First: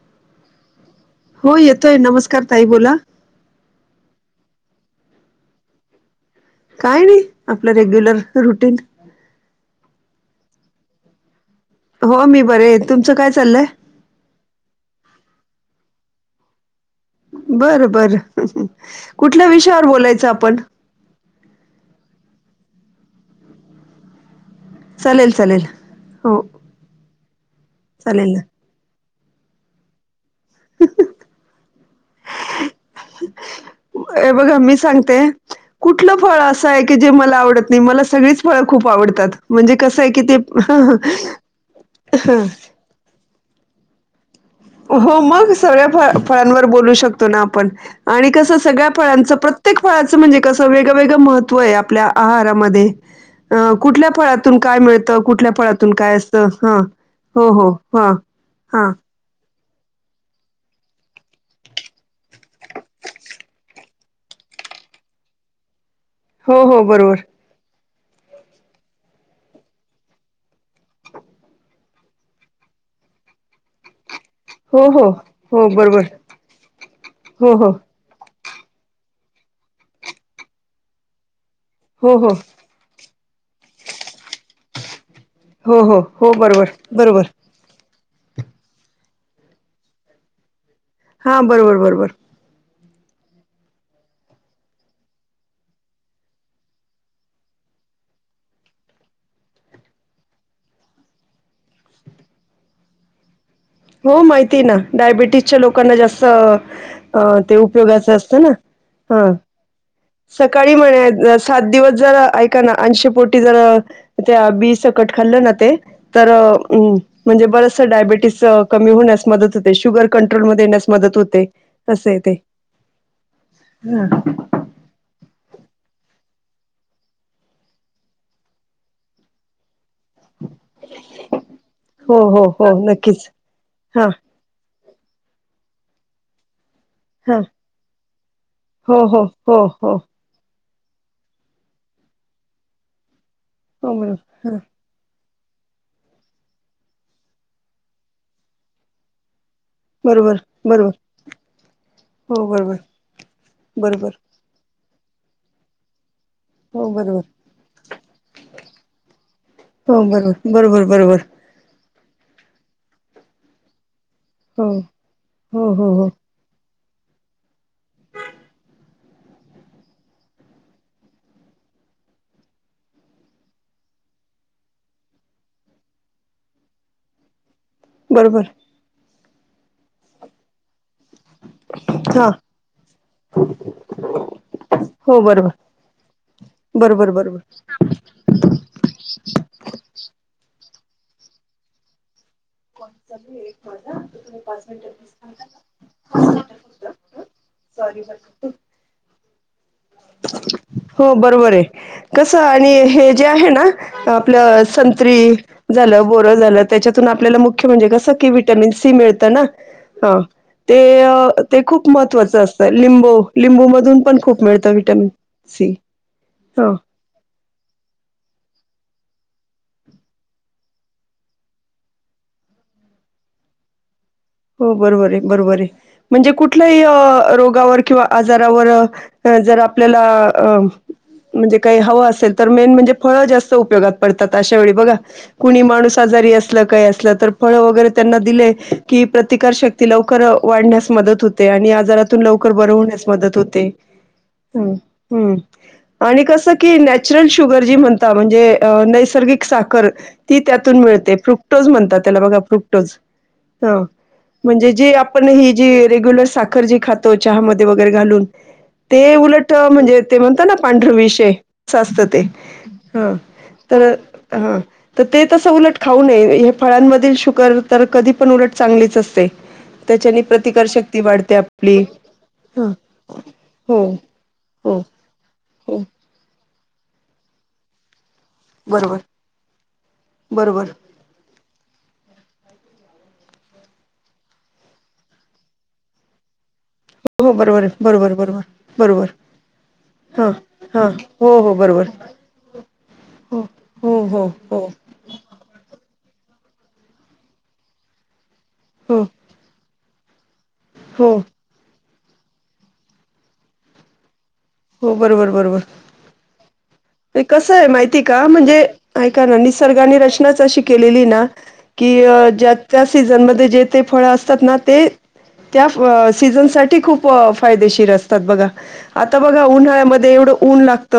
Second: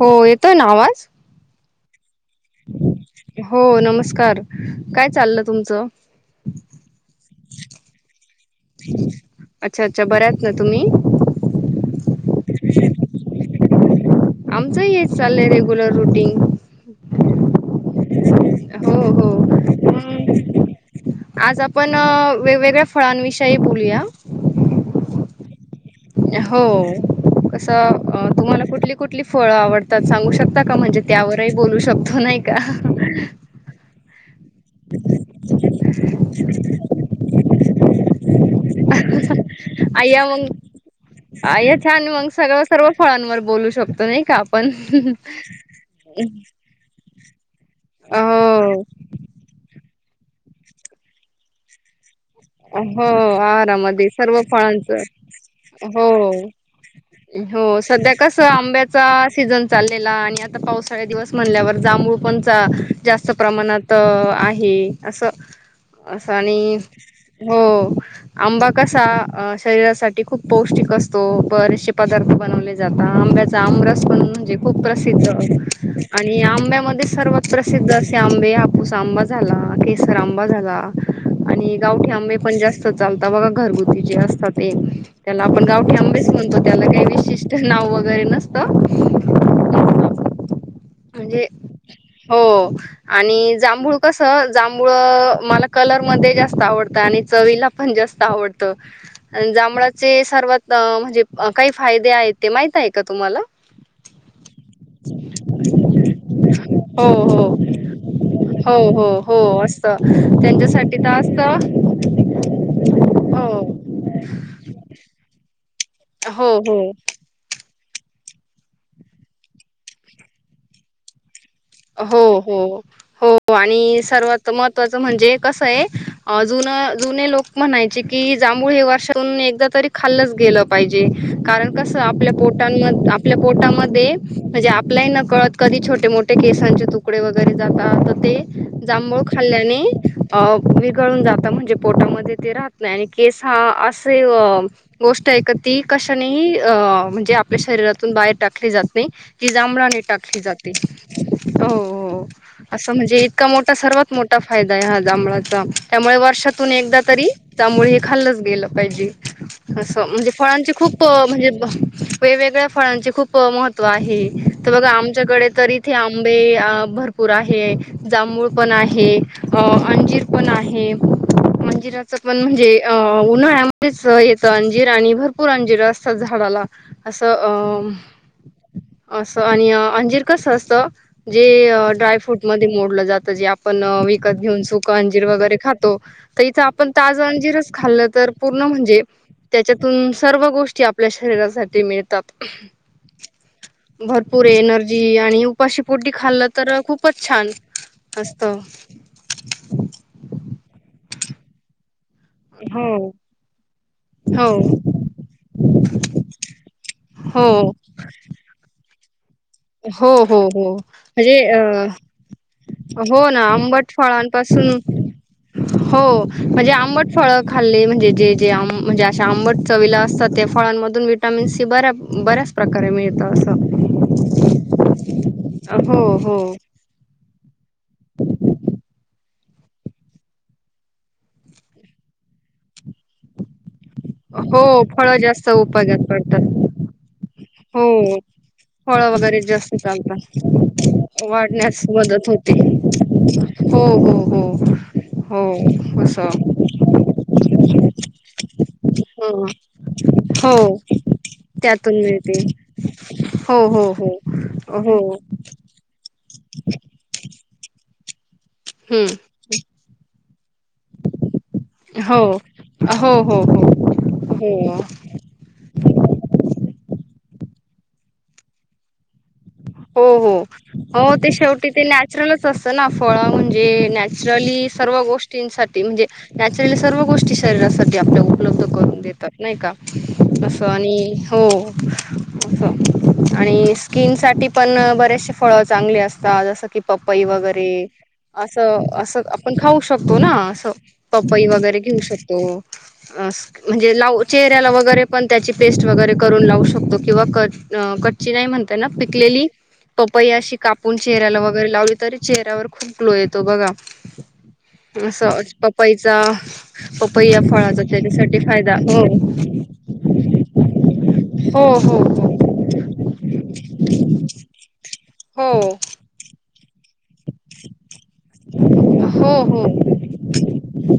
हो येतोय ना आवाज? हो येतोय. नमस्कार ताई बोला हो नमस्कार, काय चालल तुमचं? काय नाही आपलं रेग्युलर रुटीन. अच्छा अच्छा, बऱ्यात ना तुम्ही? हो मी बरी आहे. तुमचं काय चाललंय? आमचंही हेच चाललंय रेग्युलर रुटीन. बरं बर, हो हो कुठल्या विषयावर बोलायचं आपण? आज आपण अ वेगवेगळ्या फळांविषयी बोलूया. चालेल चालेल. हो कसं, चालेल ना तुम्हाला कुठली कुठली फळं आवडतात सांगू शक शकता का म्हणजे त्यावरही बोलू शकतो नाही का? अ बघा मी सांगते, कुठलं फळ असं आहे की जे मला आवडत नाही, मला सगळीच फळं खूप आवडतात. म्हणजे कसं आहे की अय्या मग, ते अय्या छान मग सगळं सर्व फळांवर बोलू शकतो नाही का आप हो मग सगळ्या फ फळांवर बोलू शकतो ना आपण. आणि कसं सगळ्या हो फळांचं प्रत्येक फळाचं म्हणजे कसं, वेगवेगळ महत्त्व आहे आपल्या आहारामध्ये, हो अ आहारामध्ये कुठल्या सर्व फळातून काय फळांचं मिळतं, कुठल्या फळातून काय हो असतं हा हो सध्या कसं आंब्याचा सीझन चाललेला आणि आता पावसाळे दिवस म्हणल्यावर जांभूळ पण जास्त प्रमाणात आहे. हे, असं असं हो, आणि हो, बरोबर. हो, आंबा कसा शरीरासाठी खूप पौष्टिक असतो, बरेचसशे पदार्थ बनव ले जाता, आंब्याचा आमरस पण खूप हो, हो, प्रसिद्ध, हो, बरोबर. आणि आंब्यामध्ये सर्वात हो, हो, प्रसिद्ध असे आं आंबे हापूस आंबा झाला, केसर आंबा झाला आणि गावठी हो, हो, आंबे पण जास्त चालता बघा घरगुती जे असता ते. त्याला आपण हो, गावठी हो, आंबेच हो, म्हणतो बरोबर, त्याला काही बरोबर. विशिष्ट नाव व गैरे नसतं, म्हणजे हां, बरोबर, बरोबर. हो आणि जांभूळ कसं, जांभूळ अ मला कलर मध्ये जास्त आवडतं आणि चवीला पण जा स्त आवडतं, अन जांभळाचे सर्वात म्हणजे काही फायदे आहेत ते माहित आहे का तुम्हाला? हो माहिती ना, डायबिटी च्या लोकांना जास्त हो ते हो उपयोगाच असतं ना हो हो हा हो असतं सकाळी त्यांच्यासाठी तर म्हणे, असतं सात दिवस जर ऐका ना आंशी पोटी हो जर त्या बी कट खाल्लं ना, ते तर हो हो अ बरेच डायबेटीस कमी होण्यास मदत होते. शुगर कंट्रोल मध्ये येण्यास मदत होतें. हो हो हो आणि सर्वात महत्त्वाचं म्हणजे, कसं आहे. जुन जुने लोक म्हणायचे, की जांभूळ हे वर्षातून एकदा तरी खालचं गेलं पाहिजे, कारण कसं हो आपल्या हो हो पोटामध्ये नक्कीच आपल्या हा पोटामध्ये म्हणे लय न कळत कधी छोटे मोठे केसांचे तुकडे हा वगैरे जातात. तर ते हो जांभूळ हो हो खाल्ल्याने हो हो अ विरघळून जात म्हणजे, पोटामध्ये ते राहत नाही. आणि केस हा बरोबर असे हा गोष्ट ती कशानेही अ म्हणजे, आपल्या शरीरातून बाहेर टाकली जात नाही. ती जांभळाने बरोबर टाकली जाते. बरोबर हो, हो, असं म्हणजे इतका मोठा बरोबर सर्वात मोठा फायदा हा जांभळाचा त्यामुळे वर वर्षातून हो एकदा बरोबर तरी जांभूळ हे खाल्लचं गेल पाहिजे, हो असं म्हणजे बरोबर फळांच बरोबर खूप बरोबर [unintelligible] वेगवेगळ्या फळांचे खूप महत्त्व आहे. हो तर बघा आमच्याकडे तर हो इथे हो हो आंबे अ भरपूर आहे. जांभूळ पण आहे. अंजीर पण आहे. अंजिराच पण म्हणजे, अ उन्हाळ्यामध्येच येतं अंजिर आणि भरपूर अंजिर असतात. झाड असं बरोबर अ असं आणि अंजीर कसं असतं. जे हा ड्रायफ्रूट मध्ये मोडलं जात. जे आपण विकत घेऊन सुकं हो अंजीर बरोबर वगैरे, खातो. तर इथं आपण बरोबर ताज बरोबर अंजिरच खाल्लं, तर पूर्ण म्हणजे त्याच्यातून सर्व गोष्टी आपल्या शरीरासाठी मिळतात. भरपूर एनर्जी जी आणि [unintelligible] उपाशी पोटी खाल्लं तर मिनिटं फक्त खूपच हं छानच! सॉरी बर असतं. हो बरोबर आहे. कसं आणि हो हे जे आहे, ना. हो आपलं संत्री झालं बोरं झालं त्याच्यातून आपल्याला हो मुख्य म्हणजे क स की विटॅमिन सी मिळत हो हो हो म्हणजे, ते खूप महत्त्वाचं असतं अ लिंबू हो ना लिंबू आंबट मधून पण खूप फळांपासून मिळतं विटॅमिन सी हो, हा म्हणजे आंबट फळ खाल्ले म्हणजे, जे जे आम म्हणजे, अशा आंबट चवीला असतात. त्या फळांमधून विटामिन सी बऱ्या बऱ्याच प्रकारे मिळत असंतं. हो बरोबर आहे. बरोबर आहे. म्हणजे हो कोठल्याही अ रोगावर किंवा आजारावर जर आपल्याला अ म्हणजे, काही हवं असेल, तर मेन म्हणजे फळं जास्त उपयोगात त अशा हो वेळी बघा फळं जास्त कुणी माणूस उपयोगात आजारी पडतात असलं काही असलं तर फळ हो वगैरे त्यांना दिले कि फळं वगैरे प्रतिकार जास्त शक्ती लवकर चालतात वाढण्यास मदत होते. आणि वाढण्यास आजारातून मदत लवकर होते बर होण्यास मदत होते. हो हो हो हो आणि असं कस की नॅचरल शुगर जी म्हणता म्हणजे नैसर्गिक हं साखर ती हो त्यातून मिळते. प्रुक्टोज त्यातून म्हणतात. त्याला बघा मिळते फ्रुक्टोज. हो हा हो म्हणजे हो जी हो आपण ही जी रेग्युलर साखर जी खातो. चहामध्ये वगैरे घालून ते हम्म उलट म्हणजे, ते म्हणतात ना पांढर विष ये अस असत हो ते हा. हो, हो. तर हो ह हो ते तसं उलट खाऊ नये, फळां म तर कधी पण उलट चांगलीच असते. हो त्याच्याने हो प्रतिकारशक्ती हो ते वाढते शेवटी आपली ते नॅचरलच ह असतं ना फळ म्हणजे, हो नॅचरली हो सर्व हो गोष्टींसाठी म्हणजे, नॅचरली सर्व गोष्टी शरीरासाठी आपल्या उपलब्ध बरोबर करून देतात, नाही का असं बरोबर आणि हो असं आणि स्किन साठी पण बरेचसे फळ चांगली असतात. जसं कि पपई हो बरोबर वगैरे बरोबर बरोबर असं, बरोबर असं आपण खाऊ शकतो, हां ना असं हां हो पपई हो वगैरे बरोबर घेऊ शकतो, हो असं म्हणजे हो लाऊ हो हो चेहऱ्याला वैगरे, पण त्याची पेस्ट वगैरे करून लावू शकतो. किंवा कच्ची नाही म्हणता येणार, हो पिकलेली पपई कापून हो चेहऱ्याला वगैरे लावली. तरी चेहऱ्यावर खूप ग्लो येतो बघा. हो बरोबर असं बरोबर पप्पईचा कसं आहे माहिती का? म्हणजे हो ऐका ना निसर्गाने रचनाच अशी केलेली ना की हो ज्या त्या सिझन मध्ये ते फळ असतात ना ते हो त्या सीजन साठी खूप फायदेशीर असतात बघा हो आता हो बघा हो उन्हाळ्यामध्ये एवढं ऊन लागत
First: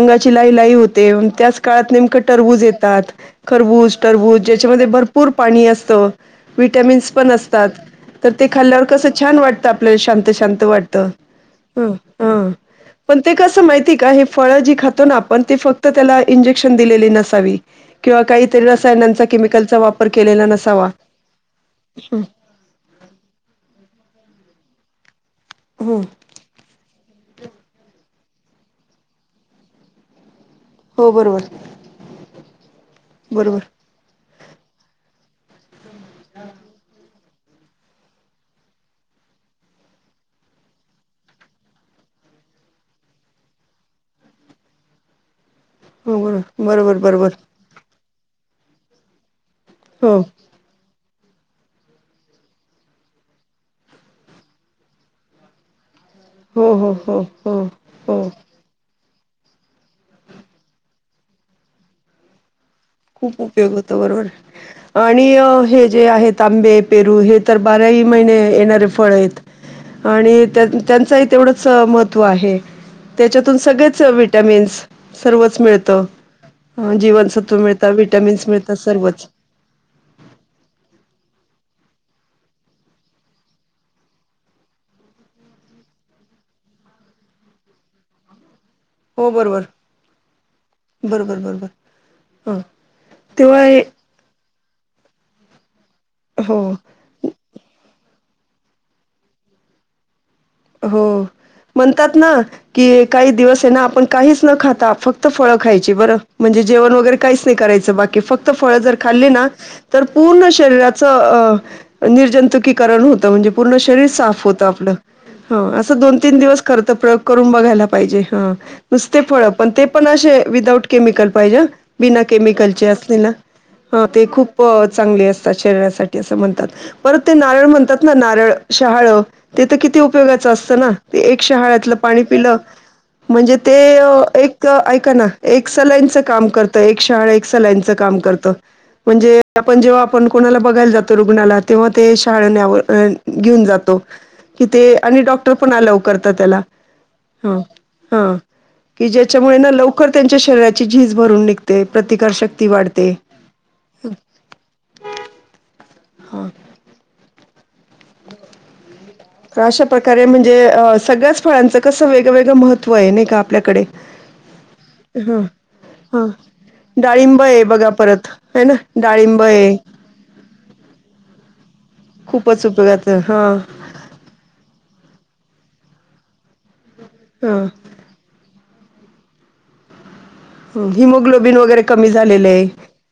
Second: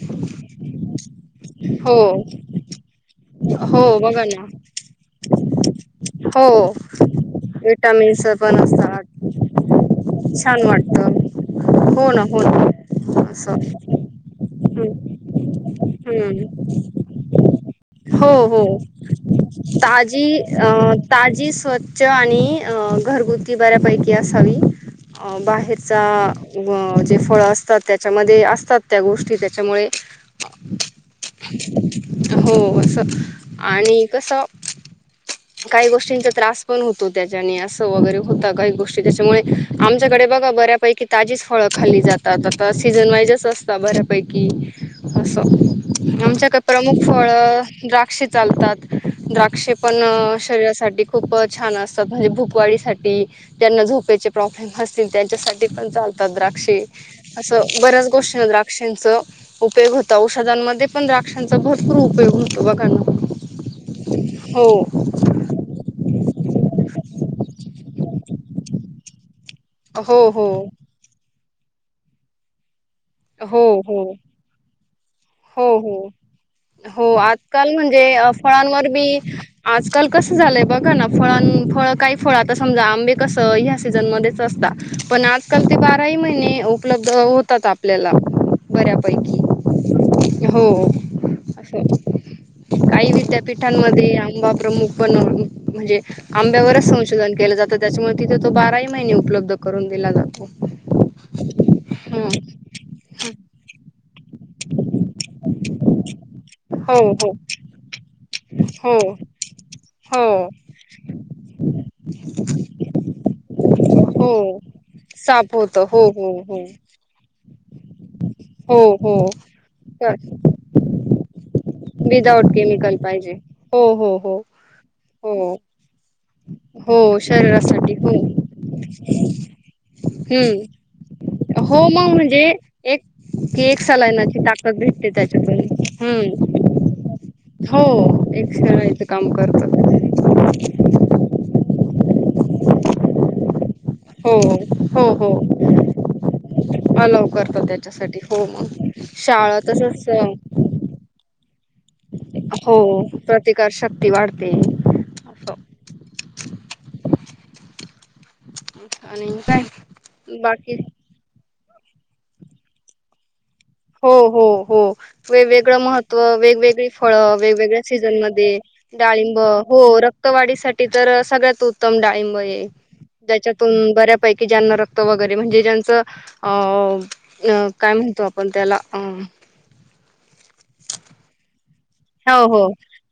अंगाची लाही लाही होते त्याच काळात हो नेमके हो टरबुज येतेय हो खरबूज बघा टरबुज ना ज्यांच्यामध्ये त्याच्यामध्ये भरपूर पाणी असतं हो व्हिटॅमिन्स पण असतात विटामिन्स तर ते पण खाल्ल्यावर का असतात छान वाटतं आपल्या शांत शांत वाटतं ह हो ना हा हो पण ना ते असं कसं माहिती का हे फळ जी हम्म खातोना आपण ते फक्त त्याला हम्म इंजेक्शन दिलेली नसावी किंवा हो काही हो त्याला रासायनाचं केमिकल चा ताजी अ ताजी स्वच्छ हं, आणि अ घरगुती बऱ्यापैकी असावी अ हं. बाहेरचा जे फळ असतात त्याच्यामध्ये असतात त्या गोष्टी त्याच्यामुळे हो बरोबर हो असं बरोबर. आणि कसं काही गोष्टींचा त्रास पण होतो त्याच्या असं वगैरे होत काही गोष्टी त्याच्यामुळे आमच्याकडे बघा बऱ्या पैकी ताजीच फळं खाल्ली जातात आता सीझन वाईजच असतात बऱ्यापैकी हो आमच्याकडे बरोबर, बरोबर, प्रमुख फळ बरोबर. द्राक्ष द्राक्ष चालतात द्राक्ष पण हो. शरीरासाठी खूप छान असतात म्हणजे भूकवाडी साठी त्यांना झोपेचे प्रॉब्लेम असतील त्यांच्यासाठी पण चालतात द्राक्ष हो, हो, हो, हो, असं बऱ्याच हो. गोष्टीना द्राक्षांच उपयग होता औषधांमध्ये पण द्रा क्षांचा भरपूर उपयोग होतो बघा ना खूप उपयोग होत बरोबर हो आणि हे जे आहे तांबे पेरू हे तर बाराही महिने येणारे फळ आहेत हो आणि हो त्यांचही तेवढंच च महत्व आहे त्याच्यातून हो सगळेच हो विटमिन्स सर्वच हो मिळत हो हो जीवनसत्व आजकाल मिळत म्हणजे फळांवर मबी आजकाल कसं झालंय बघा ना फळां फळ काही फळ आता समजा आंबे कस ह्या सीझन मध्येच असतात पण आजकाल ते बाराही महिने उपलब्ध होतात आपल्याला हो बऱ्यापैकी बरोबर हो बरोबर बरोबर अस ह काही तेव्हा हे विद्यापीठांमध्ये आंबा प्रमुख पण म्हणजे हो आंब्यावरच संशोधन केलं जातं त्याच्यामुळे तिथे तो बाराही महिने उपलब्ध करून दिला जातो हो म्हणतात ह ना की काही दिवस आहे ना आपण काहीच न खाता फक्त फळं खायची बरं म्हणजे जेवण हो वगैरे हो काहीच नाही करायचं बाकी फक्त फक्त फळ जर हो खाल्ली ना तर हो पूर्ण शरीराचं निर्जुकीकरण होत म्हण पूर्ण शरीर हो साफ होत साप आपलं होत अस हो दोन हो तीन हो दिवस खर तर प्रयोग करून बघायला पाहिजे हा हो नुसते हो फळं पण ते पण तर असे विदाउट केमिकल पाहिजे बिना विदाउट केमिकलचे केमिकल असले ना पाहिजे. हो ह हो ते हो खूप चांगले असतात हो शरीरासाठी अस म्हणतात हो परत ते नारळ शरीरासाठी म्हणतात हो ना नारळ शहाळ ते तर किती उपयोगाच असत हम्म ना एक हो शळ मग पाणी म्हणजे पिलं एक म्हणजे की ते एक सलायनाची एक ताकद भेटते ऐका ना त्याच्यातून एक सलाईनचं काम हम्म करतं एक शाळ एक हो सलाईनचं काम करत एक सलाईचं काम म्हणजे आपण जेंव्हा करतात कोणाला बघायला बघायला जातो रुग्णालयात तेंव्हा ते शाळ घेऊन जातो हो क ते हो आणि हो डॉक्टर पण लवकर तर त्याला अलाव करतात त्याच्यासाठी हो मग कि ज्याच्यामुळे शाळा तसच लवकर त्यांच्या शरीराची झज भरून येते ते प्रतिकार शक्ती हो वाढते प्रतिकार शक्ती वाढते. असं हा हो आणि काय तर अशा प्रकारे म्हणजे बाकी सगळ्याच फळांचं कसं वेगवेगळं महत्त्व आहे नाही का आपल्याकडे. हो हो हो हं, वेगवेगळं महत्त्व हां. वेगवेगळी फळ डाळिंब आहे वेगवेगळ्या बघा परत सीझनमध्ये आहे ना डाळिंब आहे हो रक्तवाढीसा ठी तर सगळ्यात उत्तम डाळिंब खूपच ये उपयोगाचं हां. ज्याच्यातून बऱ्यापैकी ज्यांना रक्त वगैर म्हणजे ज्यांचं हां, अ काय म्हणतो आप पणत्याला ह हिमोग्लोबिन वगैरे कमी झालेलय हो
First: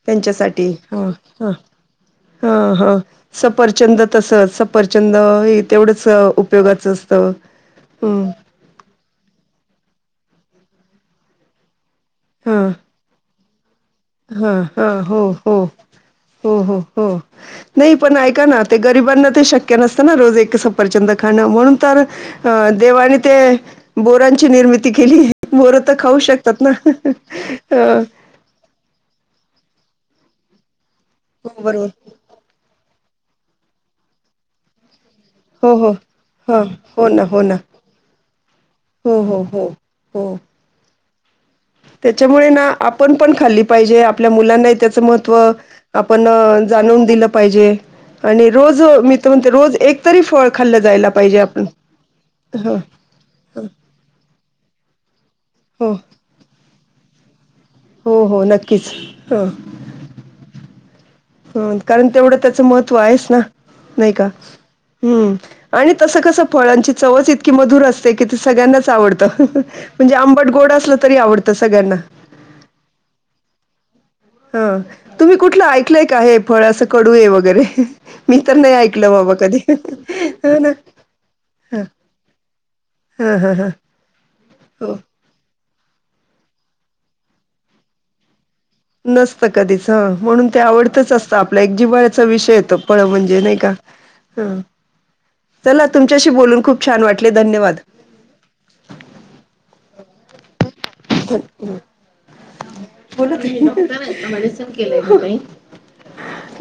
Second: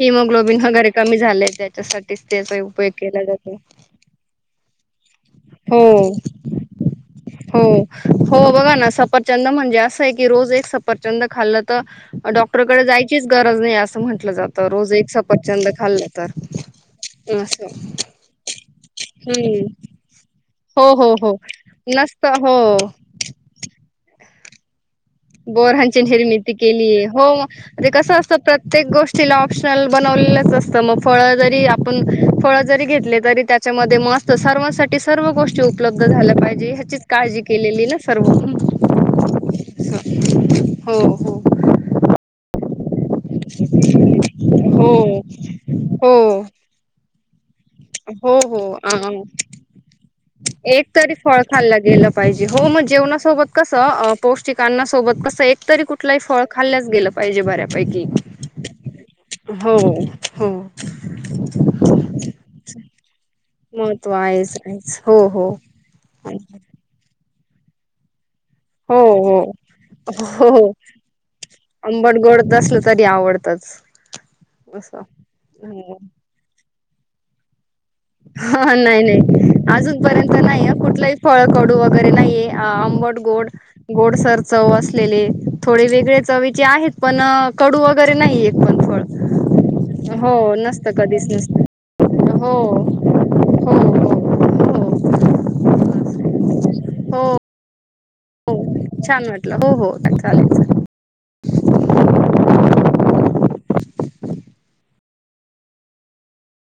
हिमोग्लोबिन त्यांच्यासाठी वगैरे हं कमी झालंय हं त्याच्यासाठीच त्याचा हं उपयोग हं केला जातो सफर चंद तस सपरचंद हे तेवढंच हो उपयोगाचं असतं. हो हं, हो बघा ना सफरचंद म्हणजे असंय की रोज एक सप सफरचंद खाल्ल त डॉक्टरकड जायचीच गरज नाही अस हा हा हो हो तर हो हो हो असं नाही पण ऐका ना ते गर रिबांना ते हम्म शक्य नसत ना रोज हो सफरचंद हो हो खाण. म्हणून तर नसतं अ हो देवाने ते बोरांची निर्मि केली बोरं तर बोरांची खाऊ निर्मिती शकतात ना. केलीय हो हं त्याला ऑपशनल बनवलेलच असत म फळ हो, जरी बरोबर. आपण फळ जरी घेत ले तरी त्याच्यामध्ये म असत सर्वांसाठी ते सर्व गोष्टी हो, हो. उपलब्ध झाल्या हां. पाहिजे ह्याचीच हो ना, काळजी हो केलेली ना सर्व हो, हो, हो, हो. हो हो. त्याच्यामुळे ना आपण पण खाल्ली पाहिजे. आपल्या मुलांनाही हो त्याचं महत्त्व आपण हो जाणून दिलं पाहिजे. हो आणि हो रोज अ मी म्हणते रोज एकतरी फळ खाल्लं एक जायला तरी पाहिजे फळ आपण खाल्लं गेलं पाहिजे हो हं मग जेवणासोबत कसं अ पौष्टिक अन्ना सोबत कसं एकतरी हो. कुठलंही फळ खाल्लंच गेलं पाहिजे बऱ्या पैकी हो, हो. नक्कीच. हो हो. ह कारण तेवढं त्याचं महत्त्व आहेच ना. महत्त्व नाही का, आहेच आहेच हो हम्म हो आणि तस हो कस फळांची चवच इतकी मधुर असते. की ते सगळ्यांनाच आवडत हो म्हणजे हो आंबट हो गोड असलं तरी आवडत सगळ्यांना आंबट गोड असलं तरी आवडतच ह असं तुम्ही कुठलं हो ऐकलंय का हे फळ असं कडू ये वगैरे मी तर हा नाही ऐकलं बाबा नाही कधी. अजून पर्यंत हो नाही ना. कुठलाही फळकडू हं, वगैरे नाहीये. आंब बट हं, गोड, हं, हं. गोड सर चव हो. असलेले थोडे वेगळे चवीचे आहेत पण कडू वगैरे नाहीयेत. नसत कधीच ह म्हणून ते नसतं आवडतच कधीच असतं आपल्या नसतं एक जीवाळ्याचा हो विषय ये तो फळ म्हणजे नाही का हो हं, हो हो चला तुमच्याशी बोलून खूप छान वाटले धन्यवाद. हो छान वाटलं हो हो चालेल चालेल. [unintelligible] ते डॉक्टर आहेत ना मेडिसिन केलयनं ते